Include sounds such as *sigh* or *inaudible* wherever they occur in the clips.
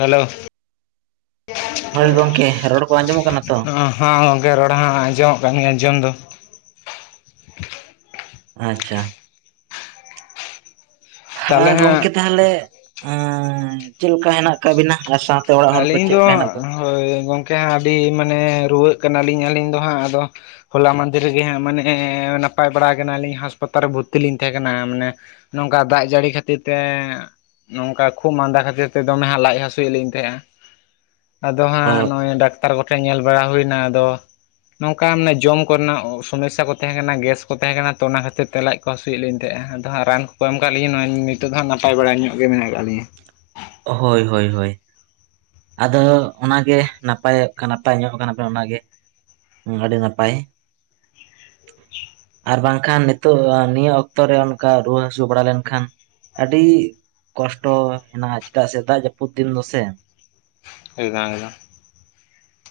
Hello ᱦᱳᱭ ᱜᱚᱝᱠᱮ *inaudible* ᱨᱚᱲ ᱠᱚ ᱟᱸᱡᱚᱢᱚᱜ ᱠᱟᱱᱟ ᱛᱚ *inaudible* ᱦᱚᱸ ᱜᱚᱢᱠᱮ ᱨᱚᱲ ᱦᱚᱸ ᱟᱸᱡᱚᱢᱚᱜ ᱠᱟᱱ ᱜᱮᱭᱟᱸ ᱟᱸᱡᱚᱢ ᱫᱚ, ᱟᱪᱪᱷᱟ ᱦᱟᱸ ᱛᱟᱦᱚᱞᱮ ᱟᱨ ᱜᱚᱝᱠᱮ ᱦᱟᱸᱜ ᱛᱟᱦᱚᱞᱮ, ᱮᱸᱻ ᱪᱮᱫ ᱞᱮᱠᱟ ᱦᱮᱱᱟᱜ ᱠᱟᱜ ᱵᱤᱱᱟ ᱟᱨ ᱥᱟᱶᱛᱮ ᱚᱲᱟᱜ ᱦᱚᱲ ᱠᱚ ᱟᱹᱞᱤᱧ ᱪᱮᱫ ᱫᱚ ᱞᱮᱠᱟ ᱦᱮᱱᱟᱜ ᱠᱚ, ᱦᱳᱭ ᱜᱚᱢᱠᱮ ᱦᱟᱸᱜ ᱟᱹᱰᱤ ᱢᱟᱱᱮ ᱨᱩᱣᱟᱹᱜ ᱠᱟᱱᱟ ᱞᱤᱧ ᱟᱹᱞᱤᱧ ᱫᱚ ᱦᱟᱸᱜ ᱟᱫᱚ, ᱦᱚᱞᱟ ᱢᱟᱸᱫᱮᱨ ᱨᱮᱜᱮ ᱦᱟᱸᱜ ᱢᱟᱱᱮ ᱱᱟᱯᱟᱭ ᱵᱟᱲᱟ ᱠᱟᱱᱟ ᱞᱤᱧ ᱦᱟᱥᱯᱟᱛᱟᱞ ᱨᱮ ᱵᱷᱚᱨᱛᱤ ᱞᱤᱧ ᱛᱟᱦᱮᱸ ᱠᱟᱱᱟ ᱢᱟᱱᱮ, ᱱᱚᱝᱠᱟ ᱫᱟᱜ ᱡᱟᱹᱲᱤ ᱠᱷᱟᱹᱛᱤᱨ ᱛᱮ, ᱱᱚᱝᱠᱟ ᱠᱷᱩᱜ ᱢᱟᱸᱫᱟ ᱠᱷᱟᱹᱛᱤᱨ ᱛᱮ ᱫᱚᱢᱮ ᱦᱟᱸᱜ ᱞᱟᱡ ᱦᱟᱹᱥᱩ ᱭᱮᱫ ᱞᱤᱧ, ᱛᱟᱦᱮᱸᱜᱼᱟ ᱟᱫᱚ ᱦᱟᱸᱜ ᱱᱚᱜᱼᱚᱭ ᱰᱟᱠᱛᱟᱨ ᱠᱚᱴᱷᱮᱱ ᱧᱮᱞ ᱵᱟᱲᱟ ᱦᱩᱭᱱᱟ ᱟᱫᱚ ᱾ ᱱᱚᱝᱠᱟ ᱢᱟᱱᱮ ᱡᱚᱢ ᱠᱚᱨᱮᱱᱟᱜ ᱥᱚᱢᱚᱥᱥᱟ ᱠᱚ ᱛᱟᱦᱮᱸ ᱠᱟᱱᱟ, ᱜᱮᱥ ᱠᱚ ᱛᱟᱦᱮᱸ ᱠᱟᱱᱟ ᱛᱚ ᱚᱱᱟ ᱠᱷᱟᱹᱛᱤᱨ ᱛᱮ ᱞᱟᱡ ᱠᱚ ᱦᱟᱹᱥᱩᱭᱮᱫ ᱞᱤᱧ ᱛᱟᱦᱮᱸᱭᱟ, ᱟᱫᱚ ᱦᱟᱸᱜ ᱨᱟᱱ ᱠᱚᱠᱚ ᱮᱢ ᱠᱟᱜ ᱞᱤᱧᱟᱹ ᱱᱚᱜᱼᱚᱭ ᱱᱤᱛᱚᱜ ᱫᱚ ᱦᱟᱸᱜ ᱱᱟᱯᱟᱭ ᱵᱟᱲᱟ ᱧᱚᱜ ᱜᱮ ᱢᱮᱱᱟᱜ ᱠᱟᱜ ᱞᱤᱧᱟᱹ᱾ ᱚᱼ ᱦᱳᱭ ᱦᱳᱭ ᱦᱳᱭ ᱟᱫᱚ ᱚᱱᱟᱜᱮ ᱱᱟᱯᱟᱭᱚᱜ ᱱᱟᱯᱟᱭ ᱧᱚᱜ ᱠᱟᱱᱟ ᱯᱮ ᱚᱱᱟᱜᱮ, ᱟᱹᱰᱤ ᱱᱟᱯᱟᱭ᱾ ᱟᱨ ᱵᱟᱝᱠᱷᱟᱱ ᱱᱤᱛᱚᱜ ᱱᱤᱭᱟᱹ ᱚᱠᱛᱚᱨᱮ ᱚᱱᱠᱟ ᱨᱩᱣᱟᱹ ᱦᱟᱹᱥᱩ ᱵᱟᱲᱟ ᱞᱮᱱᱠᱷᱟᱱ ᱟᱹᱰᱤ, ᱠᱚᱥᱴᱚ ᱦᱮᱱᱟᱜᱼᱟ, ᱪᱮᱫᱟᱜ ᱥᱮ ᱫᱟᱜ ᱡᱟᱹᱯᱩᱫ ᱫᱤᱱ ᱫᱚᱥᱮ *inaudible*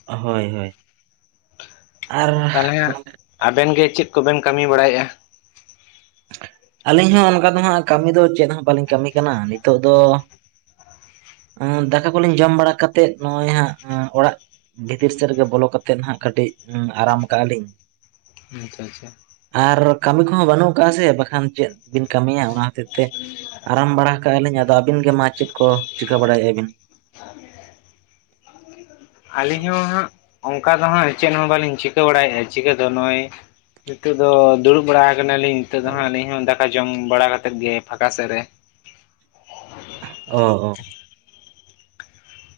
ᱦᱳᱭ ᱦᱳᱭ ᱛᱟᱦᱚᱞᱮ ᱟᱨᱼᱼ ᱦᱟᱸᱜ ᱜᱚᱢᱠᱮ ᱟᱵᱮᱱ ᱜᱮ ᱪᱮᱫ ᱠᱚᱵᱮᱱ ᱠᱟᱹᱢᱤ ᱵᱟᱲᱟᱭᱮᱫᱼᱟ? ᱟᱹᱞᱤᱧ ᱦᱚᱸ ᱚᱱᱠᱟ ᱫᱚ ᱦᱟᱸᱜ ᱠᱟᱹᱢᱤ ᱫᱚ ᱪᱮᱫ ᱦᱚᱸ ᱵᱟᱹᱞᱤᱧ ᱠᱟᱹᱢᱤ ᱠᱟᱱᱟ, ᱱᱤᱛᱚᱜ ᱫᱚ ᱫᱟᱠᱟ ᱠᱚᱞᱤᱧ ᱡᱚᱢ ᱵᱟᱲᱟ ᱠᱟᱛᱮᱜ ᱱᱚᱜᱼᱚᱭ ᱦᱟᱸᱜ ᱚᱲᱟᱜ ᱵᱷᱤᱛᱤᱨ ᱥᱮᱫ ᱨᱮᱜᱮ ᱵᱚᱞᱚ ᱠᱟᱛᱮᱫ ᱦᱟᱜ ᱠᱟᱹᱴᱤᱡ ᱟᱨᱟᱢ ᱟᱠᱟᱜ ᱟᱞᱤᱧ ᱾ *inaudible* ᱟᱨ ᱠᱟᱹᱢᱤ ᱠᱚᱦᱚᱸ ᱵᱟᱹᱱᱩᱜ ᱟᱠᱟᱫ ᱟᱥᱮ, ᱵᱟᱠᱷᱟᱱ ᱪᱮᱫ ᱵᱤᱱ ᱠᱟᱹᱢᱤᱭᱟ ᱚᱱᱟ ᱦᱚᱛᱤᱨ ᱛᱮ ᱟᱨᱟᱢ ᱵᱟᱲᱟ ᱟᱠᱟᱜ ᱟᱞᱤᱧ, ᱟᱫᱚ ᱟᱹᱵᱤᱱ ᱜᱮ ᱢᱟ ᱪᱮᱫ ᱠᱚ ᱪᱤᱠᱟᱹ ᱵᱟᱲᱟᱭᱮᱫ ᱟᱵᱤᱱ? *unintelligible* ᱟᱹᱞᱤᱧ ᱦᱚᱸ ᱦᱟᱸᱜ ᱚᱱᱠᱟ ᱫᱚ ᱦᱟᱸᱜ ᱪᱮᱫ ᱦᱚᱸ ᱵᱟᱹᱞᱤᱧ ᱪᱤᱠᱟᱹ ᱵᱟᱲᱟ ᱮᱫᱼᱟ, ᱪᱤᱠᱟᱹ ᱫᱚ ᱱᱚᱜᱼᱚᱭ ᱱᱤᱛᱚᱜ ᱫᱚ ᱫᱩᱲᱩᱵ ᱵᱟᱲᱟ ᱟᱠᱟᱱᱟᱞᱤᱧ ᱱᱤᱛᱚᱜ ᱫᱚ ᱦᱟᱸᱜ ᱟᱹᱞᱤᱧ ᱦᱚᱸ ᱫᱟᱠᱟ ᱡᱚᱢ ᱵᱟᱲᱟ ᱠᱟᱛᱮᱫ ᱜᱮ ᱯᱷᱟᱸᱠᱟ ᱥᱮᱫ ᱨᱮ ᱾ ᱚᱼ ᱚᱼ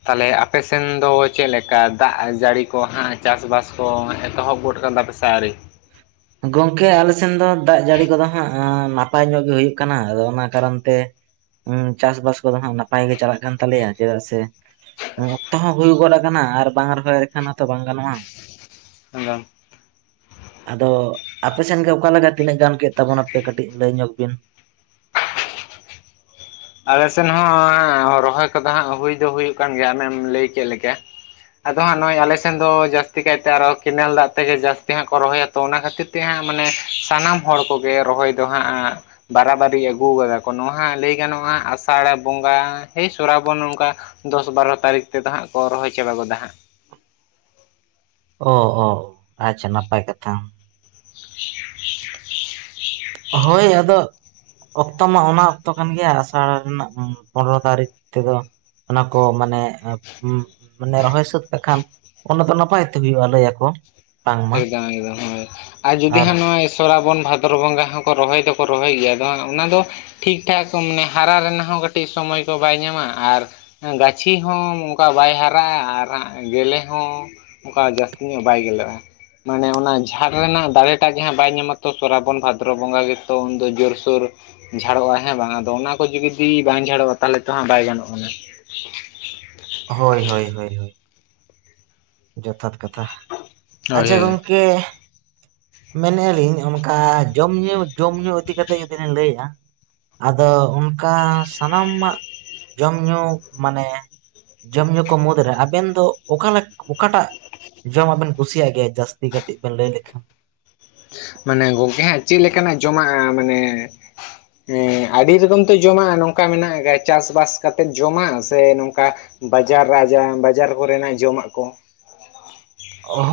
ᱛᱟᱦᱚᱞᱮ ᱟᱯᱮ ᱥᱮᱱ ᱫᱚ ᱪᱮᱫ ᱞᱮᱠᱟ? ᱫᱟᱜ ᱡᱟᱹᱲᱤ ᱠᱚ ᱦᱟᱸᱜ ᱪᱟᱥ-ᱵᱟᱥ ᱠᱚ ᱮᱛᱚᱦᱚᱵ ᱜᱚᱫ ᱟᱠᱟᱫ ᱟᱯᱮ? ᱥᱟᱲᱤ ᱜᱚᱢᱠᱮ ᱟᱞᱮ ᱥᱮᱱ ᱫᱚ ᱫᱟᱜ ᱡᱟᱹᱲᱤ ᱠᱚᱫᱚ ᱦᱟᱸᱜ ᱱᱟᱯᱟᱭ ᱧᱚᱜ ᱜᱮ ᱦᱩᱭᱩᱜ ᱠᱟᱱᱟ, ᱟᱫᱚ ᱚᱱᱟ ᱠᱟᱨᱚᱱ ᱛᱮ ᱦᱩᱸ ᱪᱟᱥ- ᱵᱟᱥ ᱠᱚᱫᱚ ᱦᱟᱜ ᱱᱟᱯᱟᱭ ᱜᱮ ᱪᱟᱞᱟᱜ ᱠᱟᱱ ᱛᱟᱞᱮᱭᱟ ᱾ ᱪᱮᱫᱟᱜ ᱥᱮ ᱚᱠᱛᱚ ᱦᱚᱸ ᱦᱩᱭ ᱜᱚᱫ ᱟᱠᱟᱱᱟ ᱟᱨ ᱵᱟᱝ ᱨᱚᱦᱚᱭ ᱞᱮᱠᱷᱟᱱ ᱦᱚᱸᱛᱚ ᱵᱟᱝ ᱜᱟᱱᱚᱜᱼᱟ ᱾ *inaudible* ᱟᱫᱚ ᱟᱯᱮᱥᱮᱱ ᱜᱮ ᱚᱠᱟᱞᱮᱠᱟ ᱛᱤᱱᱟᱹᱜ ᱜᱟᱱ ᱠᱮᱫ ᱛᱟᱵᱚᱱᱟᱯᱮ ᱠᱟᱹᱴᱤᱡ ᱞᱟᱹᱭ ᱧᱚᱜᱽ ᱵᱤᱱ? ᱟᱞᱮ ᱥᱮᱫ ᱦᱚᱸ ᱨᱚᱦᱚᱭ ᱠᱚᱫᱚ ᱦᱟᱸᱜ ᱦᱩᱭ ᱫᱚ ᱦᱩᱭᱩᱜ ᱠᱟᱱ ᱜᱮᱭᱟ ᱟᱢᱮᱢ ᱞᱟᱹᱭ ᱠᱮᱫ ᱞᱮᱠᱟ ᱾ ᱟᱫᱚ ᱦᱟᱸᱜ ᱱᱚᱜᱼᱚᱭ ᱟᱞᱮᱥᱮᱱ ᱫᱚ ᱡᱟᱹᱥᱛᱤ ᱠᱟᱭᱛᱮ ᱟᱨᱦᱚᱸ ᱠᱮᱱᱮᱞ ᱫᱟᱜ ᱛᱮᱜᱮ ᱡᱟᱹᱥᱛᱤ ᱦᱟᱸᱜ ᱠᱚ ᱨᱚᱦᱚᱭᱟ ᱾ ᱛᱚ ᱚᱱᱟ ᱠᱷᱟᱹᱛᱤᱨ ᱛᱮ ᱦᱟᱸᱜ ᱢᱟᱱᱮ ᱥᱟᱱᱟᱢ ᱦᱚᱲ ᱠᱚᱜᱮ ᱨᱚᱦᱚᱭ ᱫᱚ ᱦᱟᱸᱜ ᱵᱟᱨᱟᱵᱟᱨᱤ ᱟᱹᱜᱩ ᱟᱠᱟᱫ ᱟᱠᱚ ᱱᱚᱣᱟ ᱦᱟᱸᱜ ᱞᱟᱹᱭ ᱜᱟᱱᱚᱜᱼᱟ, ᱟᱥᱟᱲ ᱵᱚᱸᱜᱟ ᱥᱮ ᱥᱨᱟᱵᱚᱱ ᱱᱚᱝᱠᱟ ᱫᱚᱥ ᱵᱟᱨᱚ ᱛᱟᱹᱨᱤᱠᱷ ᱛᱮᱫᱚ ᱦᱟᱸᱜ ᱠᱚ ᱨᱚᱦᱚᱭ ᱪᱟᱵᱟ ᱜᱚᱫᱟ ᱦᱟᱸᱜ ᱾ ᱚᱼ ᱚ ᱟᱪᱪᱷᱟ ᱱᱟᱯᱟᱭ ᱠᱟᱛᱷᱟ ᱾ *unintelligible* ᱦᱳᱭ ᱟᱫᱚ ᱚᱠᱛᱚ ᱢᱟ ᱚᱱᱟ ᱚᱠᱛᱚ ᱠᱟᱱ ᱜᱮᱭᱟ ᱟᱥᱟᱲ ᱨᱮᱱᱟᱜ ᱯᱚᱸᱫᱽᱨᱚ ᱛᱟᱹᱨᱤᱠᱷ ᱛᱮᱫᱚ ᱚᱱᱟ ᱠᱚ ᱢᱟᱱᱮ ᱩᱸ ᱢᱟᱱᱮ ᱨᱚᱦᱚᱭ ᱥᱟᱹᱛ ᱠᱟ ᱠᱷᱟᱱᱮᱢ ᱚᱱᱟ ᱫᱚ ᱱᱟᱯᱟᱭ ᱛᱮ ᱦᱩᱭᱩᱜᱼᱟ ᱞᱟᱹᱭ ᱟᱠᱚ ᱾ ᱮᱠᱫᱚᱢ ᱮᱠᱫᱚᱢ ᱦᱳᱭ ᱟᱨ ᱡᱩᱫᱤ ᱦᱟᱸᱜ ᱱᱚᱜᱼᱚᱭ ᱥᱚᱨᱟᱵᱚᱱ ᱵᱷᱟ ᱵᱚᱨ ᱵᱚᱸᱜᱟ ᱦᱚᱸᱠᱚ ᱨᱚᱦᱚᱭ ᱫᱚᱠᱚ ᱨᱚᱦᱚᱭ ᱜᱮᱭᱟ ᱟᱫᱚ ᱦᱟᱜ ᱚᱱᱟ ᱫᱚ ᱴᱷᱤᱠᱴᱷᱟᱠ ᱢᱟᱱᱮ ᱦᱟᱨᱟ ᱨᱮᱱᱟᱜ ᱦᱚᱸ ᱠᱟᱹᱴᱤᱡ ᱥᱚᱢᱚᱭ ᱠᱚ ᱵᱟᱭ ᱧᱟᱢᱟ ᱟᱨ ᱜᱟᱹᱪᱷᱤ ᱦᱚᱸ ᱚᱱᱠᱟ ᱵᱟᱭ ᱦᱟᱨᱟᱜᱼᱟ ᱟᱨ ᱜᱮᱞᱮ ᱦᱚᱸ ᱚᱱᱠᱟ ᱡᱟᱹᱥᱛᱤ ᱞᱚᱜ ᱵᱟᱭ ᱜᱮᱞᱚᱜᱼᱟ ᱢᱟᱱᱮ ᱚᱱᱟ ᱡᱷᱟᱲ ᱨᱮᱱᱟᱜ ᱫᱟᱲᱮ ᱴᱟᱜ ᱡᱟᱦᱟᱸ ᱵᱟᱭ ᱧᱟᱢᱟ ᱛᱚ ᱥᱨᱟᱵᱚᱱ ᱵᱷᱟᱫᱨᱚ ᱵᱚᱸᱜᱟ ᱜᱮᱛᱚ ᱩᱱᱫᱚ ᱡᱳᱨᱥᱳᱨ ᱡᱷᱟᱲᱚᱜᱼᱟ ᱦᱮᱸ ᱵᱟᱝᱼᱟ ᱟᱫᱚ ᱚᱱᱟ ᱠᱚ ᱡᱩᱫᱤ ᱵᱟᱝ ᱡᱷᱟᱲᱚᱜᱼᱟ ᱛᱟᱦᱚᱞᱮ ᱛᱚ ᱦᱟᱸᱜ ᱵᱟᱭ ᱜᱟᱱᱚᱜᱼᱟ ᱱᱟᱜ ᱾ ᱦᱳᱭ ᱦᱳᱭ ᱦᱳᱭ ᱦᱳᱭ ᱡᱚᱛᱷᱟᱛ ᱠᱟᱛᱷᱟ ᱦᱳᱭ ᱟᱪᱪᱷᱟ ᱦᱳᱭ ᱜᱚᱝᱠᱮ ᱢᱮᱱᱮᱜᱼᱟ ᱞᱤᱧ ᱚᱱᱠᱟ ᱡᱚᱢ ᱧᱩ ᱡᱚᱢ ᱧᱩ ᱤᱫᱤ ᱠᱟᱛᱮ ᱡᱩᱫᱤ ᱞᱤᱧ ᱞᱟᱹᱭᱮᱜᱼᱟ ᱟᱫᱚ ᱚᱱᱠᱟ ᱥᱟᱱᱟᱢᱟᱜ ᱡᱚᱢ ᱧᱩ ᱢᱟᱱᱮ ᱡᱚᱢ ᱧᱩ ᱠᱚ ᱢᱩᱫᱽᱨᱮ ᱟᱵᱮᱱ ᱫᱚ ᱚᱠᱟ ᱞᱮ ᱚᱠᱟᱴᱟᱜ ᱡᱚᱢᱟᱜ ᱵᱮᱱ ᱠᱩᱥᱤᱭᱟᱜ ᱜᱮᱭᱟ ᱡᱟᱹᱥᱛᱤ? ᱠᱟᱹᱴᱤᱡ ᱵᱮᱱ ᱞᱟᱹᱭ ᱞᱮᱠᱷᱟᱱ ᱢᱟᱱᱮ ᱜᱚᱢᱠᱮ ᱦᱟᱸᱜ ᱪᱮᱫ ᱞᱮᱠᱟᱱᱟᱜ ᱡᱚᱢᱟᱜ? ᱢᱟᱱᱮ ᱟᱹᱰᱤ ᱨᱚᱠᱚᱢ ᱛᱚ ᱡᱚᱢᱟᱜ ᱱᱚᱝᱠᱟ ᱢᱮᱱᱟᱜ ᱠᱟᱜᱼᱟ ᱪᱟᱥᱼᱵᱟᱥ ᱠᱟᱛᱮ ᱡᱚᱢᱟᱜ ᱥᱮ ᱱᱚᱝᱠᱟ ᱵᱟᱡᱟᱨ ᱨᱟᱡᱟ ᱵᱟᱡᱟᱨ ᱠᱚ ᱨᱮᱱᱟᱜ ᱡᱚᱢᱟᱜ ᱠᱚ ᱾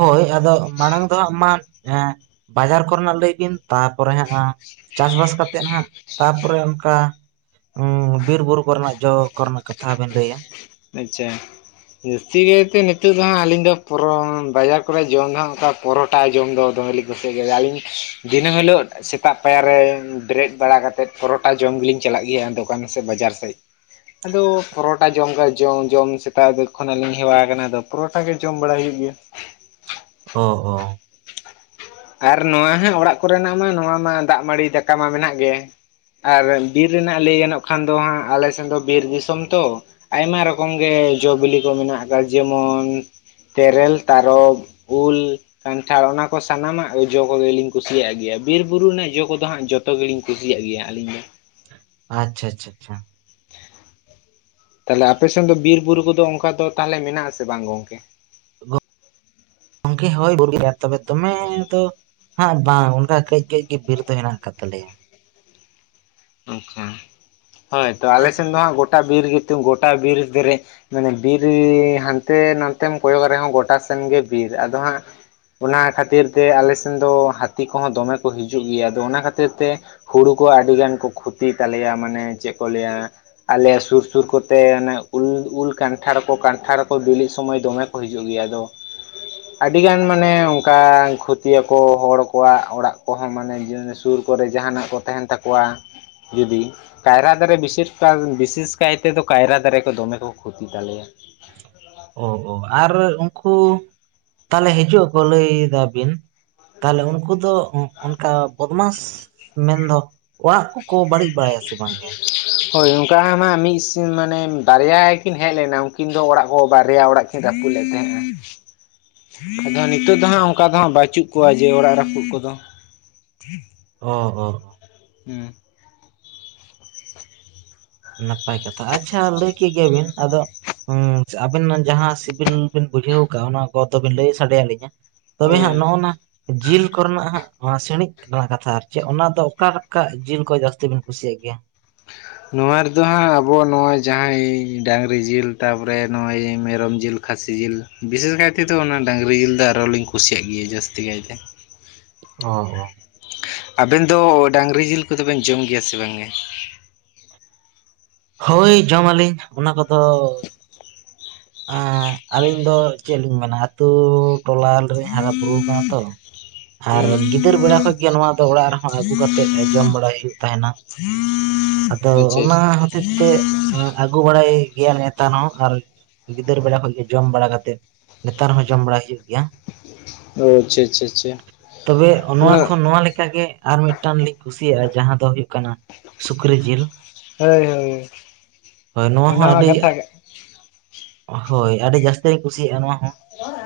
ᱦᱳᱭ ᱟᱫᱚ ᱢᱟᱲᱟᱝ ᱫᱚ ᱦᱟᱜ ᱢᱟ ᱮ ᱵᱟᱡᱟᱨ ᱠᱚ ᱨᱮᱱᱟᱜ ᱞᱟᱹᱭ ᱵᱤᱱ ᱛᱟᱨᱯᱚᱨᱮ ᱦᱟᱸᱜ ᱼᱼ ᱪᱟᱥᱵᱟᱥ ᱠᱟᱛᱮᱫ ᱦᱟᱜ ᱛᱟᱯᱚᱨᱮ ᱚᱱᱠᱟᱼᱼ ᱚ ᱵᱤᱨ ᱵᱩᱨᱩ ᱠᱚ ᱨᱮᱱᱟᱜ ᱡᱚ ᱠᱚ ᱨᱮᱱᱟᱜ ᱠᱟᱛᱷᱟ ᱵᱤᱱ ᱞᱟᱹᱭᱟᱼᱼ ᱟᱪᱪᱷᱟ ᱡᱟᱹᱥᱛᱤ ᱠᱟᱭᱛᱮ ᱱᱤᱛᱚᱜ ᱫᱚ ᱦᱟᱸᱜ ᱟᱹᱞᱤᱧ ᱫᱚ ᱯᱚᱨᱚ ᱵᱟᱡᱟᱨ ᱠᱚᱨᱮ ᱡᱚᱢ ᱫᱚ ᱱᱟᱦᱟᱜ ᱚᱱᱠᱟᱼᱼ ᱯᱚᱨᱚᱴᱟ ᱡᱚᱢ ᱫᱚ ᱫᱚᱢᱮᱞᱤᱧ ᱠᱩᱥᱤᱭᱟᱜ ᱜᱮᱭᱟ ᱟᱞᱤᱧᱼᱼ ᱫᱤᱱᱟᱹᱢ ᱦᱤᱞᱳᱜ ᱥᱮᱛᱟᱜ ᱯᱟᱭᱟᱨ ᱨᱮ ᱵᱮᱨᱮᱫ ᱵᱟᱲᱟ ᱠᱟᱛᱮᱫ ᱯᱚᱨᱚᱴᱟ ᱡᱚᱢ ᱜᱮᱞᱤᱧ ᱪᱟᱞᱟᱜ ᱜᱮᱭᱟ ᱟᱫᱚ *unintelligible* ᱥᱮ ᱵᱟᱡᱟᱨ ᱥᱮᱫ ᱟᱫᱚ ᱯᱚᱨᱚᱴᱟ ᱡᱚᱢ ᱠᱟᱛᱮ ᱡᱚᱢᱼ ᱡᱚᱢ ᱥᱮᱛᱟᱜ ᱠᱷᱚᱱᱟᱜ ᱞᱤᱧ ᱦᱮᱣᱟ ᱟᱠᱟᱱᱟ ᱟᱫᱚ ᱯᱚᱨᱚᱴᱟ ᱜᱮ ᱡᱚᱢ ᱵᱟᱲᱟᱭ ᱦᱩᱭᱩᱜ ᱜᱮᱭᱟ᱾ ᱚ ᱚ ᱟᱨ ᱱᱚᱣᱟ ᱦᱟᱸᱜ ᱚᱲᱟᱜ ᱠᱚᱨᱮᱱᱟᱜ ᱢᱟ ᱱᱚᱣᱟ ᱢᱟ ᱫᱟᱜ ᱢᱟᱲᱤ ᱫᱟᱠᱟ ᱢᱟ ᱢᱮᱱᱟᱜ ᱜᱮ᱾ ᱟᱨ ᱵᱤᱨ ᱨᱮᱱᱟᱜ ᱞᱟᱹᱭ ᱜᱟᱱᱚᱜ ᱠᱷᱟᱱ ᱫᱚ ᱦᱟᱸᱜ ᱟᱞᱮᱥᱮᱱ ᱫᱚ ᱵᱤᱨ ᱫᱤᱥᱚᱢ ᱛᱚ ᱟᱭᱢᱟ ᱨᱚᱠᱚᱢ ᱜᱮ ᱡᱚᱼ ᱵᱤᱞᱤ ᱠᱚ ᱢᱮᱱᱟᱜ ᱟᱠᱟᱫᱟ ᱡᱮᱢᱚᱱᱼᱼ ᱛᱮᱨᱮᱞ ᱛᱟᱨᱚᱵ ᱩᱞ ᱠᱟᱱᱴᱷᱟᱲ ᱚᱱᱟ ᱠᱚᱼᱼ ᱥᱟᱱᱟᱢᱟᱜ ᱡᱚ ᱠᱚᱜᱮᱞᱤᱧ ᱠᱩᱥᱤᱭᱟᱜ ᱜᱮᱭᱟ ᱵᱤᱨ ᱵᱩᱨᱩ ᱨᱮᱱᱟᱜ ᱡᱚ ᱠᱚᱫᱚ ᱦᱟᱸᱜ ᱡᱚᱛᱚ ᱜᱮᱞᱤᱧ ᱠᱩᱥᱤᱭᱟᱜ ᱜᱮᱭᱟ ᱟᱞᱤᱧ ᱫᱚ᱾ ᱟᱪᱪᱷᱟ ᱟᱪᱪᱷᱟ ᱟᱪᱪᱷᱟ ᱛᱟᱦᱞᱮ ᱟᱯᱮᱥᱮᱱ ᱫᱚ ᱵᱤᱨ ᱵᱩᱨᱩ ᱠᱚᱫᱚ ᱚᱱᱠᱟ ᱫᱚ ᱛᱟᱦᱚᱞᱮ ᱢᱮᱱᱟᱜᱼᱟ ᱥᱮ ᱵᱟᱝ ᱜᱚᱝᱠᱮ? ᱜᱚᱝᱠᱮ ᱦᱳᱭ *unintelligible* ᱛᱚᱵᱮ ᱫᱚᱢᱮ ᱛᱚᱼᱼ ᱦᱟᱸᱜ ᱵᱟᱝ ᱚᱱᱠᱟ ᱠᱟᱹᱡ ᱠᱟᱹᱡ ᱜᱮ ᱵᱤᱨ ᱫᱚ ᱦᱮᱱᱟᱜ ᱠᱟᱫ ᱛᱟᱞᱮᱭᱟ ᱚᱱᱠᱟ ᱦᱳᱭᱛᱚ ᱟᱪ- ᱟᱞᱮᱥᱮᱱ ᱫᱚ ᱦᱟᱸᱜ ᱜᱚᱴᱟ ᱵᱤᱨ ᱜᱮᱛᱩ ᱜᱚᱴᱟ ᱵᱤᱨ ᱯᱮᱨᱮᱡ ᱾ ᱢᱟᱱᱮ ᱵᱤᱨ ᱦᱟᱱᱛᱮ ᱱᱟᱱᱛᱮᱢ ᱠᱚᱭᱚᱜ ᱨᱮᱦᱚᱸ ᱜᱚᱴᱟ ᱥᱮᱱ ᱜᱮ ᱵᱤᱨ ᱟᱫᱚ ᱦᱟᱸᱜᱼᱼ ᱚᱱᱟ ᱠᱷᱟᱛᱤᱨ ᱛᱮ ᱟᱞᱮ ᱥᱮᱱ ᱫᱚ ᱦᱟᱸᱛᱤ ᱠᱚᱦᱚᱸ ᱫᱚᱢᱮ ᱠᱚ ᱦᱤᱡᱩᱜ ᱜᱮᱭᱟ ᱟᱫᱚ ᱚᱱᱟ ᱠᱷᱟᱹᱛᱤᱨ ᱛᱮᱼᱼ ᱦᱩᱲᱩ ᱠᱚ ᱟᱰᱤ ᱜᱟᱱ ᱠᱚ ᱠᱷᱩᱛᱤ ᱛᱟᱞᱮᱭᱟ ᱢᱟᱱᱮ ᱪᱮᱫ ᱠᱚ ᱞᱟᱹᱭᱟᱼᱼ ᱟᱞᱮ ᱥᱩᱨ ᱥᱩᱨ ᱠᱚᱛᱮ ᱚᱱᱮ ᱩᱞ ᱩᱞ ᱠᱟᱱᱴᱷᱟᱲ ᱠᱚ ᱠᱟᱱᱴᱷᱟᱲ ᱠᱚ ᱵᱤᱞᱤᱜ ᱥᱚᱢᱚᱭ ᱫᱚᱢᱮ ᱼᱼ ᱠᱚ ᱦᱤᱡᱩᱜ ᱜᱮᱭᱟ ᱟᱫᱚᱼᱼ ᱟᱹᱰᱤᱜᱟᱱ ᱢᱟᱱᱮ ᱚᱱᱠᱟ ᱠᱷᱩᱛᱤᱭᱟ ᱠᱚ ᱦᱚᱲ ᱠᱚᱣᱟᱜ ᱚᱲᱟᱜ ᱠᱚᱦᱚᱸ ᱢᱟᱱᱮᱼᱼ ᱥᱩᱨ ᱠᱚᱨᱮ ᱡᱟᱦᱟᱱᱟᱜ ᱠᱚ ᱛᱟᱦᱮᱱ ᱛᱟᱠᱚᱣᱟ᱾ ᱡᱩᱫᱤᱼᱼ ᱠᱟᱭᱨᱟ ᱫᱟᱨᱮ ᱵᱤᱥᱤᱨ ᱠᱟᱞ ᱵᱤᱥᱮᱥ ᱠᱟᱭ ᱛᱮᱫᱚ ᱠᱟᱭᱨᱟ ᱫᱟᱨᱮ ᱠᱚ ᱫᱚᱢᱮ ᱠᱚ ᱠᱷᱩᱛᱤ ᱛᱟᱞᱮᱭᱟ᱾ ᱚ ᱦᱚ ᱟᱨ ᱩᱱᱠᱩᱼᱼ ᱛᱟᱦᱚᱞᱮ ᱦᱤᱡᱩᱜ ᱟᱠᱚ ᱞᱟᱹᱭ ᱫᱟ ᱵᱤᱱ ᱛᱟᱦᱚᱞᱮ ᱩᱱᱠᱩ ᱫᱚᱼᱼ ᱚᱱᱠᱟ ᱵᱚᱫᱢᱟᱥ ᱢᱮᱱᱫᱚ ᱚᱲᱟᱜ ᱠᱚᱠᱚ ᱵᱟᱹᱲᱤᱡ ᱵᱟᱲᱟᱭᱟ ᱥᱮ ᱵᱟᱝ ᱜᱮ? *inaudible* ᱦᱳᱭ ᱚᱱᱠᱟ ᱢᱟ ᱢᱤᱫ ᱢᱟᱱᱮ ᱵᱟᱨᱭᱟ ᱠᱤᱱ ᱦᱮᱡ ᱞᱮᱱᱟ ᱩᱱᱠᱤᱱ ᱫᱚ ᱚᱲᱟᱜ ᱠᱚ ᱵᱟᱨᱭᱟ ᱚᱲᱟᱜ ᱠᱤ- ᱱ ᱨᱟᱹᱯᱩᱫ ᱞᱮᱫ ᱛᱟᱦᱮᱸᱜ ᱼ ᱟ ᱟᱫᱚ ᱱᱤᱛᱚᱜ ᱫᱚ ᱦᱟᱸᱜ ᱚᱱᱠᱟ ᱫᱚ ᱦᱟᱸᱜ ᱵᱟᱪᱩᱜ ᱠᱚᱣᱟ ᱡᱮ ᱚᱲᱟᱜ ᱨᱟᱹᱯᱩᱫ ᱠᱚᱫᱚ ᱚ ᱚ ᱚ ᱦᱩᱸ ᱱᱟᱯᱟᱭ ᱠᱟᱛᱷᱟ ᱟᱪᱪᱷᱟ ᱞᱟᱹᱭ ᱠᱮᱜ ᱜᱮᱭᱟ ᱵᱤᱱ ᱟᱫᱚ ᱦᱩᱸ ᱟᱵᱤᱱ ᱡᱟᱦᱟᱸ ᱥᱤᱵᱤᱞ ᱵᱤᱱ ᱵᱩᱡᱷᱟᱹᱣ ᱣᱟᱠᱟᱜ-ᱟ ᱚᱱᱟ ᱠᱚᱫᱚᱵᱤᱱ ᱞᱟᱹᱭ ᱥᱟᱰᱮ ᱭᱟᱹᱞᱤᱧᱟ ᱛᱚᱵᱮ ᱦᱳᱭ ᱦᱟᱸᱜ ᱦᱳᱭ ᱱᱚᱜᱽᱚᱱᱟ ᱡᱤᱞ ᱠᱚᱨᱮᱱᱟᱜ ᱦᱟᱸᱜ ᱥᱤᱬᱤᱡ ᱨᱮᱱᱟᱜ ᱠᱟᱛᱷᱟ ᱟᱨ ᱪᱮᱫ ᱚᱱᱟ ᱫᱚ ᱚᱠᱟ ᱠᱟᱜ ᱡᱤᱞ ᱠᱚ ᱡᱟᱹᱥᱛᱤ ᱵᱤᱱ ᱠᱩᱥᱤᱭᱟᱜ ᱜᱮᱭᱟ ᱱᱚᱣᱟ ᱨᱮᱫᱚ ᱦᱟᱸᱜ ᱟᱵᱚ ᱱᱚᱜᱼᱚᱭ ᱡᱟᱦᱟᱸᱭ ᱰᱟᱝᱨᱤ ᱡᱤᱞ ᱛᱟᱯᱚᱨᱮ ᱱᱚᱜᱼᱚᱭ ᱢᱮᱨᱚᱢ ᱡᱤᱞ ᱠᱷᱟᱹᱥᱤ ᱡᱤᱞ ᱵᱤᱥᱮᱥ ᱠᱟᱭ ᱛᱮᱫᱚ ᱚᱱᱟ ᱰᱟᱝᱨᱤ ᱡᱤᱞ ᱫᱚ ᱟᱨᱚᱞᱤᱧ ᱠᱩᱥᱤᱭᱟᱜ ᱜᱮᱭᱟ ᱡᱟᱹᱥᱛᱤ ᱠᱟᱭᱛᱮ ᱚ ᱦᱚᱸ ᱟᱵᱮᱱ ᱫᱚ ᱰᱟᱝᱨᱤ ᱡᱤᱞ ᱠᱚᱫᱚᱵᱮᱱ ᱡᱚᱢ ᱜᱮᱭᱟ ᱥᱮ ᱵᱟᱝᱜᱮ ᱦᱳᱭ ᱡᱚᱢᱟᱞᱤᱧ ᱚᱱᱟ ᱠᱚᱫᱚ ᱮᱸ ᱟᱹᱞᱤᱧ ᱫᱚ ᱪᱮᱫ ᱞᱤᱧ ᱢᱮᱱᱟ ᱟᱹᱛᱩ ᱴᱚᱞᱟ ᱨᱮᱞᱤᱧ ᱦᱟᱨᱟ ᱵᱩᱨᱩ ᱠᱟᱱᱟ ᱛᱚ ᱟᱨ ᱦᱩᱸ ᱜᱤᱫᱟᱹᱨ ᱵᱮᱲᱟ ᱠᱷᱚᱡ ᱜᱮ ᱱᱚᱣᱟ ᱫᱚ ᱚᱲᱟᱜ ᱨᱮᱦᱚᱸ ᱟᱹᱜᱩ ᱠᱟᱛᱮᱫ ᱡᱚᱢ ᱵᱟᱲᱟᱭ ᱦᱩᱭᱩᱜ ᱛᱟᱦᱮᱱᱟ ᱟᱫᱚ ᱟᱪᱪᱷᱟ ᱚᱱᱟ ᱟᱪᱪᱷᱟ ᱦᱚᱛᱮᱫ ᱛᱮ ᱟᱹᱜᱩ ᱵᱟᱲᱟᱭ ᱜᱮᱭᱟ ᱱᱮᱛᱟᱨ ᱦᱚᱸ ᱟᱨ ᱜᱤᱫᱟᱹᱨ ᱵᱮᱲᱟ ᱠᱷᱚᱡ ᱜᱮ ᱡᱚᱢ ᱵᱟᱲᱟ ᱠᱟᱛᱮᱮᱫ ᱱᱮᱛᱟᱨ ᱦᱚᱸ ᱡᱚᱢ ᱵᱟᱲᱟ ᱦᱩᱭᱩᱜ ᱜᱮᱭᱟ ᱚ ᱟᱪᱪᱷᱟ ᱟᱪᱪᱷᱟ ᱟᱪᱪᱷᱟ ᱛᱚᱵᱮ ᱱᱚᱣᱟ ᱚᱱᱟ ᱠᱷᱚᱱ ᱱᱚᱣᱟ ᱞᱮᱠᱟ ᱜᱮ ᱟᱨ ᱢᱤᱫᱴᱟᱝ ᱞᱤᱧ ᱠᱩᱥᱤᱭᱟᱜᱼᱟ ᱡᱟᱦᱟᱸ ᱫᱚ ᱦᱩᱭᱩᱜ ᱠᱟᱱᱟ ᱥᱩᱠᱨᱤ ᱡᱤᱞ ᱦᱳᱭ ᱦᱳᱭ ᱦᱳᱭ ᱱᱚᱣᱟ ᱦᱚᱸ ᱚᱱᱟᱢᱟ ᱟᱹᱰᱤ ᱠᱟᱛᱷᱟ ᱜᱟ ᱦᱳᱭ ᱟᱹᱰᱤ ᱡᱟᱹᱥᱛᱤ ᱞᱤᱧ ᱠᱩᱥᱤᱭᱟᱜᱼᱟ ᱱᱚᱣᱟ ᱦᱚᱸ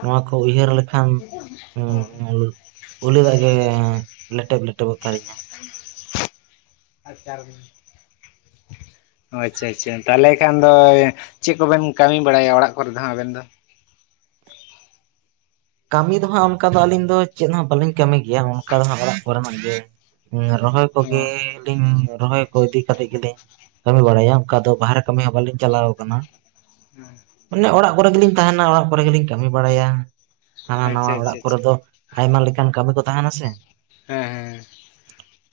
ᱱᱚᱣᱟ ᱠᱚ ᱩᱭᱦᱟᱹᱨ ᱞᱮᱠᱷᱟᱱ ᱚ ᱦᱩᱸ ᱩᱞᱤᱫᱟᱜᱽ ᱜᱮ ᱞᱮᱴᱮᱵ ᱞᱮᱴᱮᱵᱚᱜ ᱛᱟᱦᱮᱟ ᱟ ᱪᱟᱨ *inaudible* ᱚ ᱟᱪᱪᱷᱟ ᱟᱪᱪᱷᱟ ᱛᱟᱦᱚᱞᱮ ᱠᱷᱟᱱ ᱫᱚ ᱪᱮᱫ ᱠᱚᱵᱮᱱ ᱠᱟᱹᱢᱤ ᱵᱟᱲᱟᱭᱟ ᱚᱲᱟᱜ ᱠᱚᱨᱮ ᱫᱚ ᱦᱟᱜ ᱟᱵᱮᱱ ᱫᱚ ᱠᱟᱹᱢᱤ ᱫᱚ ᱦᱟᱸᱜ ᱚᱱᱠᱟ ᱫᱚ ᱟᱹᱞᱤᱧ ᱫᱚ ᱪᱮᱫ ᱦᱚᱸ ᱵᱟᱹᱞᱤᱧ ᱠᱟᱹᱢᱤ ᱜᱮᱭᱟ ᱚᱱᱠᱟ ᱫᱚ ᱦᱟᱸᱜ ᱚᱲᱟᱜ ᱠᱚᱨᱮᱱᱟᱜ ᱜᱮ ᱨᱚᱦᱚᱭ ᱚ ᱠᱚᱜᱮᱞᱤᱧ ᱨᱚᱦᱚᱭ ᱦᱳᱭ ᱤᱫᱤ ᱠᱟᱛᱮᱫ ᱜᱮᱞᱤᱧ ᱠᱟᱹᱢᱤ ᱵᱟᱲᱟᱭᱟ ᱚᱱᱠᱟ ᱫᱚ ᱵᱟᱦᱨᱮ ᱠᱟᱹᱢᱤ ᱦᱚᱸ ᱵᱟᱹᱞᱤᱧ ᱪᱟᱞᱟᱣᱟ ᱠᱟᱱᱟ ᱦᱩᱸ ᱢᱟᱱᱮ ᱚᱲᱟᱜ ᱠᱚᱨᱮ ᱜᱮᱞᱤᱧ ᱛᱟᱦᱮᱱᱟ ᱚᱲᱟᱜ ᱠᱚᱨᱮ ᱜᱮᱞᱤᱧ ᱠᱟᱹᱢᱤ ᱵᱟᱲᱟᱭᱟ ᱦᱟᱱᱟ ᱱᱷᱟᱣᱟ ᱟᱪᱪᱷᱟ ᱚᱲᱟᱜ ᱟᱪᱪᱷᱟ ᱠᱚᱨᱮ ᱟᱪᱪᱷᱟ ᱫᱚ ᱟᱭᱢᱟ ᱞᱮᱠᱟᱱ ᱠᱟᱹᱢᱤ ᱠᱚ ᱛᱟᱦᱮᱸᱱᱟ ᱥᱮ ᱦᱮᱸ ᱦᱮᱸ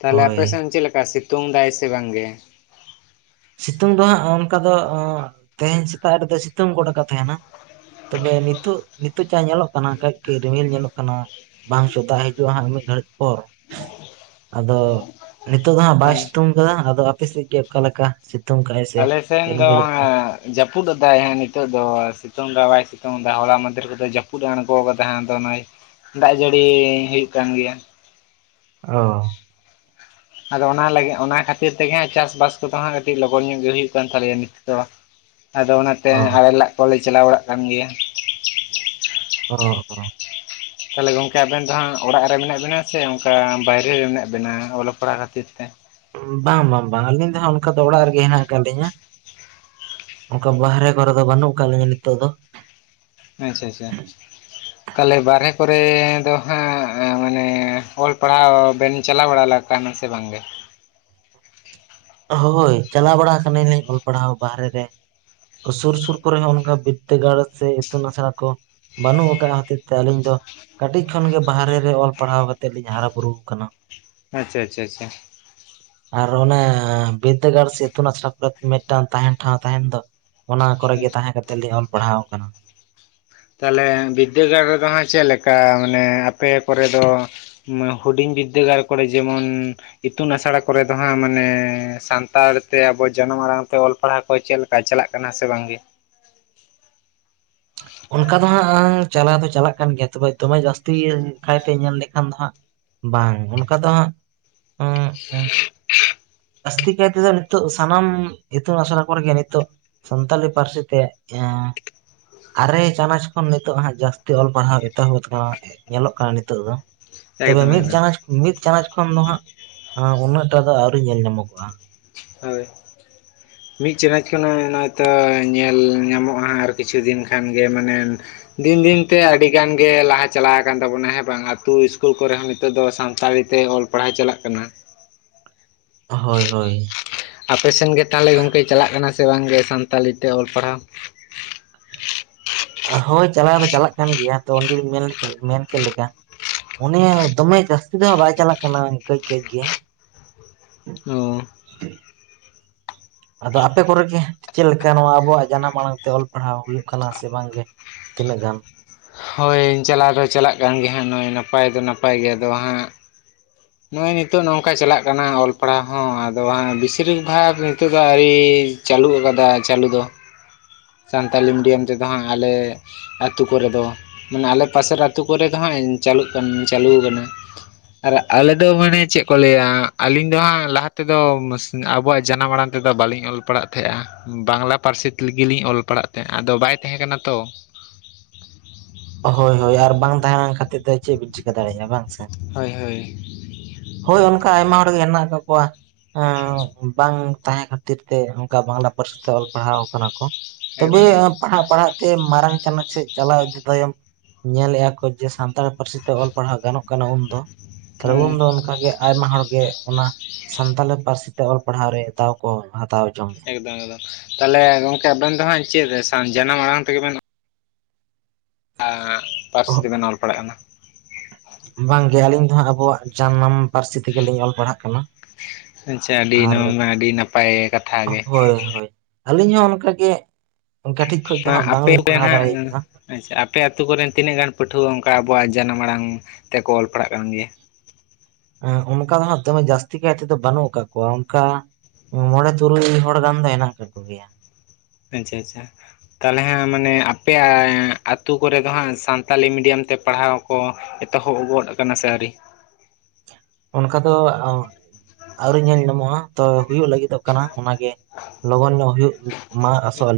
ᱛᱟᱦᱞᱮ ᱦᱳᱭ ᱟᱯᱮᱥᱮᱱ ᱪᱮᱫ ᱞᱮᱠᱟ ᱥᱤᱛᱩᱝ ᱫᱟᱭ ᱥᱮ ᱵᱟᱝ ᱜᱮ ᱥᱤᱛᱩᱝ ᱫᱚ ᱦᱟᱸᱜ ᱚᱱᱠᱟ ᱫᱚ ᱚᱸ ᱛᱮᱦᱮᱧ ᱥᱮᱛᱟᱜ ᱨᱮ ᱫᱚᱭ ᱥᱤᱛᱩᱝ ᱜᱚᱫ ᱟᱠᱟᱫ ᱛᱟᱦᱮᱱᱟ ᱛᱚᱵᱮ ᱱᱤᱛᱩᱜ ᱱᱤᱛᱩᱜ ᱪᱟ ᱧᱮᱞᱚᱜ ᱠᱟᱱᱟ ᱠᱟᱹᱡ ᱠᱟᱹᱡ ᱨᱤᱢᱤᱞ ᱧᱮᱞᱚᱜ ᱠᱟᱱᱟ ᱵᱟᱝ ᱥᱚᱫᱟᱜᱽ ᱦᱤᱡᱩᱜᱼᱟ ᱦᱟᱸᱜ ᱢᱤᱫ ᱜᱷᱟᱹᱲᱤᱡ ᱯᱚᱨ ᱟᱫᱚ ᱱᱤᱛᱚᱜ ᱫᱚ ᱦᱟᱸᱜ ᱵᱟᱭ ᱦᱮᱸ ᱥᱤᱛᱩᱝ ᱟᱠᱟᱫᱟ ᱟᱫᱚ ᱟᱯᱮᱥᱮᱫ ᱜᱮ ᱚᱠᱟᱞᱮᱠᱟ ᱥᱤᱛᱩᱝ ᱠᱟᱜ ᱟᱭ ᱟᱞᱮ ᱥᱮᱱ ᱫᱚ ᱦᱟᱸ ᱡᱟᱹᱯᱩᱫᱟᱭ ᱦᱮᱸ ᱱᱤᱛᱚᱜ ᱫᱚ ᱥᱤᱛᱩᱝ ᱫᱚ ᱵᱟᱭ ᱥᱤᱛᱩᱝ ᱮᱫᱟ ᱦᱚᱞᱟ ᱢᱚᱫᱷᱮᱨ ᱨᱚᱫᱚᱭ ᱡᱟᱹᱯᱩᱫ ᱟᱬᱜᱚ ᱟᱠᱟᱫᱟ ᱱᱷᱟᱜ ᱟᱫᱚ ᱱᱚᱜᱽ ᱚᱭ ᱫᱟᱜᱽ ᱡᱟᱹᱲᱤ ᱦᱩᱭᱩᱜ ᱠᱟᱱ ᱜᱮᱭᱟ ᱚ ᱟᱫᱚ ᱚᱱᱟ ᱞᱟᱹᱜᱤᱫ ᱚᱱᱟ ᱠᱷᱟᱹᱛᱤᱨ ᱛᱮᱜᱮ ᱦᱟᱸᱜ ᱪᱟᱥᱼᱵᱟᱥ ᱠᱚᱫᱚ ᱦᱟᱸᱜ ᱠᱟᱹᱴᱤᱡ ᱞᱚᱜᱚᱱ ᱧᱚᱜ ᱜᱮ ᱦᱩᱭᱩᱜ ᱠᱟᱱ ᱛᱟᱞᱮᱭᱟ ᱱᱤᱛᱚ ᱫᱚ ᱟᱫᱚ ᱚᱱᱟᱛᱮ ᱚ ᱟᱲᱮ ᱞᱟᱜᱽ ᱠᱚᱞᱮ ᱪᱟᱞᱟᱣ ᱵᱟᱲᱟᱜ ᱠᱟᱱ ᱜᱮᱭᱟ ᱚ ᱦᱳ ᱛᱟᱦᱚᱞᱮ ᱜᱚᱝᱠᱮ ᱟᱵᱮᱱ ᱫᱚ ᱦᱟᱸᱜ ᱚᱲᱟᱜ ᱨᱮ ᱢᱮᱱᱟᱜ ᱵᱤᱱᱟ ᱥᱮ ᱚᱱᱠᱟ ᱵᱟᱭᱨᱮ ᱨᱮ ᱢᱮᱱᱟᱜ ᱵᱤᱱᱟ ᱚᱞᱚᱜ ᱯᱟᱲᱦᱟᱜ ᱠᱷᱟᱹᱛᱤᱨ ᱛᱮ ᱵᱟᱝ ᱵᱟᱝ ᱵᱟᱝ ᱟᱹᱞᱤᱧ ᱫᱚᱦᱟᱸᱜ ᱚᱱᱠᱟ ᱫᱚ ᱚᱲᱟᱜ ᱨᱮᱜᱮ ᱦᱮᱱᱟᱜ ᱠᱟᱜ ᱞᱤᱧᱟᱹ ᱚᱱᱠᱟ ᱵᱟᱦᱨᱮ ᱠᱚᱨᱮ ᱫᱚ ᱵᱟᱹᱱᱩᱜ ᱟᱠᱟᱫ ᱞᱤᱧᱟᱹ ᱱᱤᱛᱚᱜ ᱫᱚ ᱟᱪᱪᱷᱟ ᱟᱪᱪᱷᱟ *inaudible* ᱛᱟᱦᱞᱮ ᱵᱟᱨᱦᱮ ᱠᱚᱨᱮ ᱫᱚ ᱦᱟᱸᱜ ᱢᱟᱱᱮ ᱚᱞ ᱯᱟᱲᱦᱟᱣ ᱵᱮᱱ ᱪᱟᱞᱟᱣ ᱵᱟᱲᱟ *unintelligible* ᱠᱟᱱᱟ ᱥᱮ ᱵᱟᱝᱜᱮ? ᱦᱳᱭ ᱪᱟᱞᱟᱣ ᱵᱟᱲᱟ ᱟᱠᱟᱱᱟᱞᱤᱧ ᱚᱞ ᱯᱟᱲᱦᱟᱣ ᱵᱟᱦᱨᱮ ᱨᱮ᱾ ᱥᱩᱨ ᱥᱩᱨ ᱠᱚᱨᱮ ᱦᱚᱸ ᱚᱱᱠᱟ ᱵᱤᱫᱽᱫᱟᱹᱜᱟᱲ ᱥᱮ ᱤᱛᱩᱱ ᱟᱥᱲᱟ ᱠᱚ ᱵᱟᱹᱱᱩᱜ ᱟᱠᱟᱫ ᱦᱚᱛᱤᱨ ᱛᱮ ᱟᱹᱞᱤᱧ ᱫᱚ ᱠᱟᱹᱴᱤᱡ ᱠᱷᱚᱱᱜᱮ ᱵᱟᱦᱨᱮ ᱨᱮ ᱚᱞ ᱯᱟᱲᱦᱟᱣ ᱠᱟᱛᱮᱫ ᱞᱤᱧ ᱦᱟᱨᱟ ᱵᱩᱨᱩ ᱟᱠᱟᱱᱟ᱾ ᱟᱪᱪᱷᱟ ᱟᱪᱷᱟ ᱟᱪᱪᱷᱟ ᱟᱨ ᱚᱱᱮ ᱵᱤᱨᱫᱟᱹᱜᱟᱲ ᱥᱮ ᱤᱛᱩᱱ ᱟᱥᱲᱟ ᱠᱚᱨᱮ ᱢᱤᱫᱴᱟᱱ ᱛᱟᱦᱮᱱ ᱴᱷᱟᱶ ᱛᱟᱦᱮᱱ ᱫᱚ᱾ ᱚᱱᱟ ᱠᱚᱨᱮ ᱜᱮ ᱛᱟᱦᱮᱸ ᱠᱟᱛᱮᱫ ᱞᱤᱧ ᱚᱞ ᱯᱟᱲᱦᱟᱣ ᱠᱟᱱᱟ᱾ ᱛᱟᱦᱚᱞᱮ ᱵᱤᱫᱽᱫᱟᱹᱜᱟᱲ ᱨᱮᱫᱚ ᱦᱟᱸᱜ ᱪᱮᱫ ᱞᱮᱠᱟ ᱢᱟᱱᱮ ᱟᱯᱮ ᱠᱚᱨᱮ ᱫᱚ ᱦᱩᱰᱤᱧ ᱵᱤᱫᱽᱫᱟᱹᱜᱟᱲ ᱠᱚᱨᱮ ᱡᱮᱢᱚᱱ ᱤᱛᱩᱱ ᱟᱥᱲᱟ ᱠᱚᱨᱮ ᱫᱚ ᱦᱟᱸᱜ ᱢᱟᱱᱮ ᱥᱟᱱᱛᱟᱲ ᱛᱮ ᱟᱵᱚ ᱡᱟᱱᱟᱢ ᱟᱲᱟᱝ ᱛᱮ ᱚᱞ ᱯᱟᱲᱦᱟᱣ ᱠᱚ ᱪᱮᱫ ᱞᱮ ᱠᱟ ᱪᱟᱞᱟᱜ ᱠᱟᱱᱟ ᱥᱮ ᱵᱟᱝ ᱜᱮ? ᱚᱱᱠᱟ ᱫᱚ ᱦᱟᱸᱜ ᱪᱟᱞᱟᱣ ᱫᱚ ᱪᱟᱞᱟᱜ ᱠᱟᱱ ᱜᱮᱭᱟ ᱛᱚᱵᱮ ᱫᱚᱢᱮ ᱡᱟᱹᱥᱛᱤ ᱠᱟᱭᱛᱮ ᱧᱮᱞ ᱞᱮᱠᱷᱟᱱ ᱫᱚ ᱦᱟᱸᱜ ᱵᱟᱝ ᱚᱱᱠᱟ ᱫᱚ ᱦᱟᱸᱜ ᱩᱸᱜ ᱩᱸᱜ ᱡᱟᱹᱥᱛᱤ ᱠᱟᱭᱛᱮ ᱫᱚ ᱱᱤᱛᱚ ᱥᱟᱱᱟᱢ ᱤᱛᱩᱱ ᱟᱥᱱᱟ ᱠᱚᱨᱮᱜ ᱱᱤᱛᱳᱜ ᱥᱟᱱᱛᱟᱞᱤ ᱯᱟᱹᱨᱥᱤ ᱛᱮ ᱮᱸᱭᱟ ᱟᱨᱮ ᱪᱟᱱᱟᱪ ᱠᱷᱚᱱ ᱱᱤᱛᱚᱜ ᱦᱟᱸᱜ ᱡᱟᱹᱥᱛᱤ ᱚᱞ ᱯᱟᱲᱦᱟᱣ ᱮᱛᱚᱦᱚᱵ ᱠᱟᱱᱟ ᱧᱮᱞᱚᱜ ᱠᱟᱱᱟ ᱱᱤᱛᱚᱜ ᱫᱚ᱾ ᱛᱚᱵᱮ ᱮᱠᱫᱚᱢ ᱢᱤᱫ ᱮᱠᱫᱚᱢ᱾ ᱪᱟᱱᱟᱪ ᱢᱤᱫ ᱪᱟᱱᱟᱪ ᱠᱷᱚᱱ ᱫᱚ ᱦᱟᱸᱜ ᱩᱱᱟᱹᱜ ᱴᱟᱜ ᱫᱚ ᱟᱹᱣᱨᱤ ᱧᱮᱞ ᱧᱟᱢᱚᱜᱚᱜᱼᱟ᱾ ᱦᱳᱭ *unintelligible* ᱢᱤᱫ ᱪᱟᱱᱟᱪ ᱠᱷᱚᱱᱟᱜ ᱦᱚᱭᱛᱚ ᱧᱮᱞ ᱧᱟᱢᱚᱜᱼᱟ ᱟᱨ ᱠᱤᱪᱷᱩ ᱫᱤᱱ ᱠᱷᱟᱱ ᱜᱮ ᱢᱟᱱᱮ ᱫᱤᱱ ᱫᱤᱱ ᱛᱮ ᱟᱹᱰᱤ ᱜᱟᱱ ᱜᱮ ᱞᱟᱦᱟ ᱪᱟᱞᱟᱣ ᱟᱠᱟᱱ ᱛᱟᱵᱚᱱᱟ ᱦᱮᱸ ᱵᱟᱝ ᱟᱛᱩ ᱤᱥᱠᱩᱞ ᱠᱚᱨᱮ ᱦᱚᱸ ᱱᱤᱛᱚᱜ ᱫᱚ ᱥᱟᱱᱛᱟᱲᱤ ᱛᱮ ᱚᱞ ᱯᱟᱲᱦᱟᱣ ᱪᱟᱞᱟᱜ ᱠᱟᱱᱟ᱾ ᱦᱳᱭ ᱦᱳᱭ ᱟᱯᱮ ᱥᱮᱱ ᱜᱮ ᱛᱟᱦᱚᱞᱮ ᱜᱚᱝᱠᱮ ᱪᱟᱞᱟᱜ ᱠᱟᱱᱟ ᱥᱮ ᱵᱟᱝᱜᱮ ᱥᱟᱱᱛᱟᱞᱤᱛᱮ ᱚᱞ ᱯᱟᱲᱦᱟᱣ? ᱦᱳᱭ ᱪᱟᱞᱟᱣ ᱫᱚ ᱪᱟᱞᱟᱜ ᱠᱟᱱ ᱜᱮᱭᱟ ᱛᱚ ᱚᱸᱰᱮᱤᱧ ᱢᱮᱱ ᱠᱮᱫ ᱞᱮᱠᱟ, ᱚᱱᱤᱦᱚ ᱫᱚᱢᱮ ᱡᱟᱹᱥᱛᱤ ᱫᱚ ᱵᱟᱭ ᱪᱟᱞᱟᱜ ᱠᱟᱱᱟ ᱠᱟᱹᱡ ᱠᱟᱹᱡ ᱜᱮ᱾ ᱚ ᱟᱫᱚ ᱟᱯᱮ ᱠᱚᱨᱮᱜᱮ ᱪᱮᱫ ᱞᱮᱠᱟ ᱱᱚᱣᱟ ᱟᱵᱚᱣᱟᱜ ᱡᱟᱱᱟᱢ ᱟᱲᱟᱝ ᱛᱮ ᱚᱞ ᱯᱟᱲᱦᱟᱣ ᱦᱩᱭᱩᱜ ᱠᱟᱱᱟ ᱥᱮ ᱵᱟᱝᱜᱮ? ᱛᱤᱱᱟᱹᱜ ᱜᱟᱱ ᱦᱳᱭ ᱪᱟᱞᱟᱣ ᱫᱚ ᱪᱟᱞᱟᱜ ᱠᱟᱱ ᱜᱮ ᱦᱟᱸᱜ ᱱᱚᱜᱼᱚᱭ ᱱᱟᱯᱟᱭ ᱫᱚ ᱱᱟᱯᱟᱭ ᱜᱮ ᱟᱫᱚ ᱦᱟᱸᱜ ᱱᱚᱜᱼᱚᱭ ᱱᱤᱛᱚᱜ ᱱᱚᱝᱠᱟ ᱪᱟᱞᱟᱜ ᱠᱟᱱᱟ ᱚᱞ ᱯᱟᱲᱦᱟᱣ ᱦᱚᱸ ᱟᱫᱚ ᱵᱟᱝ ᱵᱮᱥᱤᱨᱤᱱ ᱵᱷᱟᱜᱽ ᱱᱤᱛᱚᱜ ᱫᱚ ᱟᱹᱣᱨᱤ ᱪᱟᱹᱞᱩ ᱟᱠᱟᱫᱟ ᱪᱟᱹᱞᱩ ᱫᱚ, *unintelligible* ᱥᱟᱱᱛᱟᱲᱤ ᱢᱤᱰᱤᱭᱟᱢ ᱛᱮᱫᱚ ᱦᱟᱸᱜ ᱟᱞᱮ ᱟᱹᱛᱩᱳ ᱠᱚᱨᱮ ᱫᱚ ᱢᱟᱱᱮ ᱟᱞᱮ ᱯᱟᱥᱮᱨ ᱟᱹᱛᱩ ᱠᱚᱨᱮ ᱫᱚ ᱦᱟᱸᱜ ᱪᱟᱞᱩ ᱠᱟᱱᱟ ᱪᱟᱹᱞᱩ ᱠᱟᱱᱟ᱾ ᱟᱞᱮᱫᱚ ᱢᱟᱱᱮ ᱪᱮᱫ ᱠᱚ ᱞᱟᱹᱭᱟ ᱟᱹᱞᱤᱧ ᱫᱚ ᱦᱟᱸᱜ ᱞᱟᱦᱟ ᱛᱮᱫᱚ ᱟᱵᱚᱣᱟᱜ ᱡᱟᱱᱟᱢ ᱟᱲᱟᱝ ᱛᱮᱫᱚ ᱵᱟᱹᱞᱤᱧ ᱚᱞ ᱚᱞ ᱯᱟᱲᱟᱜ ᱛᱟᱦᱮᱸᱜᱼᱟ, ᱵᱟᱝᱞᱟ ᱯᱟᱹᱨᱥᱤ ᱛᱮᱜ ᱞᱤᱧ ᱚᱞ ᱯᱟᱲᱟᱜ ᱛᱟᱦᱮᱸᱜᱼᱟ ᱟᱫᱚ ᱵᱟᱭ ᱛᱟᱦᱮᱸ ᱠᱟᱱᱟ ᱛᱚ, ᱦᱳᱭ ᱦᱳᱭ ᱟᱨ ᱵᱟᱝ ᱛᱟᱦᱮᱸ ᱞᱮᱱ ᱠᱷᱟᱹᱤᱨ ᱫᱚ ᱪᱮᱫ ᱵᱤᱱ ᱪᱤᱠᱟᱹ ᱫᱟᱲᱮᱭᱟᱜᱼᱟ ᱵᱟᱝ ᱥᱮ? ᱦᱳᱭ ᱦᱳᱭ ᱦᱳᱭ ᱚᱱᱠᱟ ᱟᱭᱢᱟ ᱦᱚᱲᱜᱮ ᱦᱮᱱᱟᱜ ᱠᱫ ᱠᱚᱣᱟ ᱮᱸᱜ ᱵᱟᱝ ᱛᱟᱦᱮᱸ ᱠᱷᱟᱹᱛᱤᱨ ᱛᱮ ᱚᱱᱠᱟ ᱵᱟᱝᱞᱟ ᱯᱟᱹᱨᱥᱤ ᱛᱮ ᱚᱞ ᱯᱟᱲᱦᱟᱣ ᱠᱟᱱᱟ ᱠᱚ᱾ ᱛᱚᱵᱮ ᱮᱠᱫᱚᱢ ᱮᱠᱫᱚᱢ ᱯᱟᱲᱦᱟᱜ ᱯᱟᱲᱦᱟᱜ ᱛᱮ ᱢᱟᱨᱟᱝ ᱪᱟᱱᱟᱪ ᱥᱮᱫ ᱪᱟᱞᱟᱣ ᱤᱫᱤ ᱛᱟᱭᱚᱢ ᱧᱮᱞᱮᱜᱼᱟ ᱠᱚ ᱡᱮ ᱥᱟᱱᱛᱟᱲᱤ ᱯᱟᱹᱨᱥᱤ ᱛᱮ ᱚᱞ ᱯᱟᱲᱦᱟᱣ ᱜᱟᱱᱚᱜ ᱠᱟᱱᱟ ᱩᱱᱫᱚ ᱛᱟᱦᱚᱞᱮ ᱩᱱ ᱦᱳᱭ ᱫᱚ ᱚᱱᱠᱟᱜᱮ ᱟᱭᱢᱟ ᱦᱚᱲ ᱜᱮ ᱚᱱᱟ ᱥᱟᱱᱛᱟᱞᱤ ᱯᱟᱹᱨᱥᱤ ᱛᱮ ᱚᱞ ᱯᱟᱲᱦᱟᱣ ᱨᱮ ᱫᱟᱣ ᱠᱚ ᱦᱟᱛᱟᱣ ᱡᱚᱝ ᱮᱠᱫᱚᱢ ᱮᱠᱫᱚᱢ ᱛᱟᱦᱚᱞᱮ ᱜᱚᱢᱠᱮ ᱟᱵᱮᱱ ᱫᱚᱦᱟᱸᱜ ᱪᱮᱫ ᱡᱟᱱᱟᱢ ᱟᱲᱟᱝ ᱛᱮᱜᱮ ᱵᱮᱱ ᱟᱸᱜ ᱯᱟᱹᱨᱥᱤ ᱛᱮᱵᱮᱱ ᱚᱞ ᱯᱟᱲᱟᱜ ᱠᱟᱱᱟ? ᱵᱟᱝᱜᱮ ᱟᱹᱞᱤᱧ ᱫᱚᱦᱟᱸᱜ ᱟᱵᱚᱣᱟᱜ ᱡᱟᱱᱟᱢ ᱯᱟᱹᱨᱥᱤ ᱛᱮᱜᱮ ᱞᱤᱧ ᱚᱞ ᱯᱟᱲᱦᱟᱜ ᱠᱟᱱᱟ᱾ ᱟᱪᱷᱟ ᱟᱹᱰᱤ ᱟᱨ ᱱᱚᱣᱟ ᱢᱟ ᱟᱹᱰᱤ ᱱᱟᱯᱟᱭ ᱠᱟᱛᱷᱟᱜ ᱜᱮ᱾ ᱦᱳᱭ ᱦᱳᱭ ᱟᱹᱞᱤᱧ ᱦᱚᱸ ᱚᱱᱠᱟᱜ ᱜᱮ ᱠᱟᱹᱴᱷᱤᱡ ᱠᱷᱚᱡ ᱫᱚ ᱦᱟᱸᱜ ᱵᱟᱝᱞᱤᱧ ᱯᱟᱲᱦᱟᱣ ᱫᱟᱲᱮ ᱠᱟᱱᱟ᱾ ᱟᱪᱷᱟ ᱟᱯᱮ ᱟᱛᱩ ᱠᱚᱨᱮᱱ ᱛᱤᱱᱟᱹᱜ ᱜᱟᱱ ᱯᱟᱹᱴᱷᱩᱣᱟᱹ ᱚᱱᱠᱟ ᱟᱵᱚᱣᱟᱜ ᱡᱟᱱᱟᱢ ᱟᱲᱟᱝ ᱛᱮᱠᱚ ᱚᱞ ᱯᱟᱲᱦᱟᱜ ᱠᱟᱱ ᱜᱮ ᱦᱮᱸ ᱚᱱᱠᱟ ᱫᱚ ᱦᱟᱸᱜ ᱫᱚᱢᱮ ᱡᱟᱹᱥᱛᱤ ᱠᱟᱭ ᱛᱮᱫᱚ ᱵᱟᱹᱱᱩᱜ ᱠᱟᱜ ᱠᱚᱣᱟ ᱚᱱᱠᱟ ᱢᱚᱬᱮ ᱛᱩᱨᱩᱭ ᱦᱚᱲ ᱜᱟᱱ ᱫᱚ ᱦᱮᱱᱟᱜ ᱠᱟᱠᱚ ᱜᱮᱭᱟ ᱟᱪᱷᱟ ᱟᱪᱷᱟ ᱛᱟᱦᱚᱞᱮ ᱦᱟᱸᱜ ᱢᱟᱱᱮ ᱟᱯᱮᱭᱟᱜ ᱟᱛᱩ ᱠᱚᱨᱮ ᱫᱚ ᱦᱟᱸᱜ ᱥᱟᱱᱛᱟᱞᱤ ᱢᱤᱰᱤᱭᱟᱢ ᱛᱮ ᱯᱟᱲᱦᱟᱣ ᱠᱚ ᱮᱛᱚᱦᱚᱵ ᱜᱚᱫ ᱟᱠᱟᱱᱟ ᱥᱮ ᱟᱹᱣᱨᱤ ᱚᱱᱠᱟ ᱫᱚ ᱟᱹᱣᱨᱤ ᱧᱮᱞ ᱧᱟᱢᱚᱜᱼᱟ ᱛᱚ ᱦᱩᱭᱩᱜ ᱞᱟᱹᱜᱤᱫᱚᱜ ᱠᱟᱱᱟ ᱚᱱᱟᱜᱮ ᱞᱚᱜᱚᱱ ᱧᱚᱜ ᱦᱩᱭᱩᱜ ᱢᱟ ᱚᱥᱚᱞ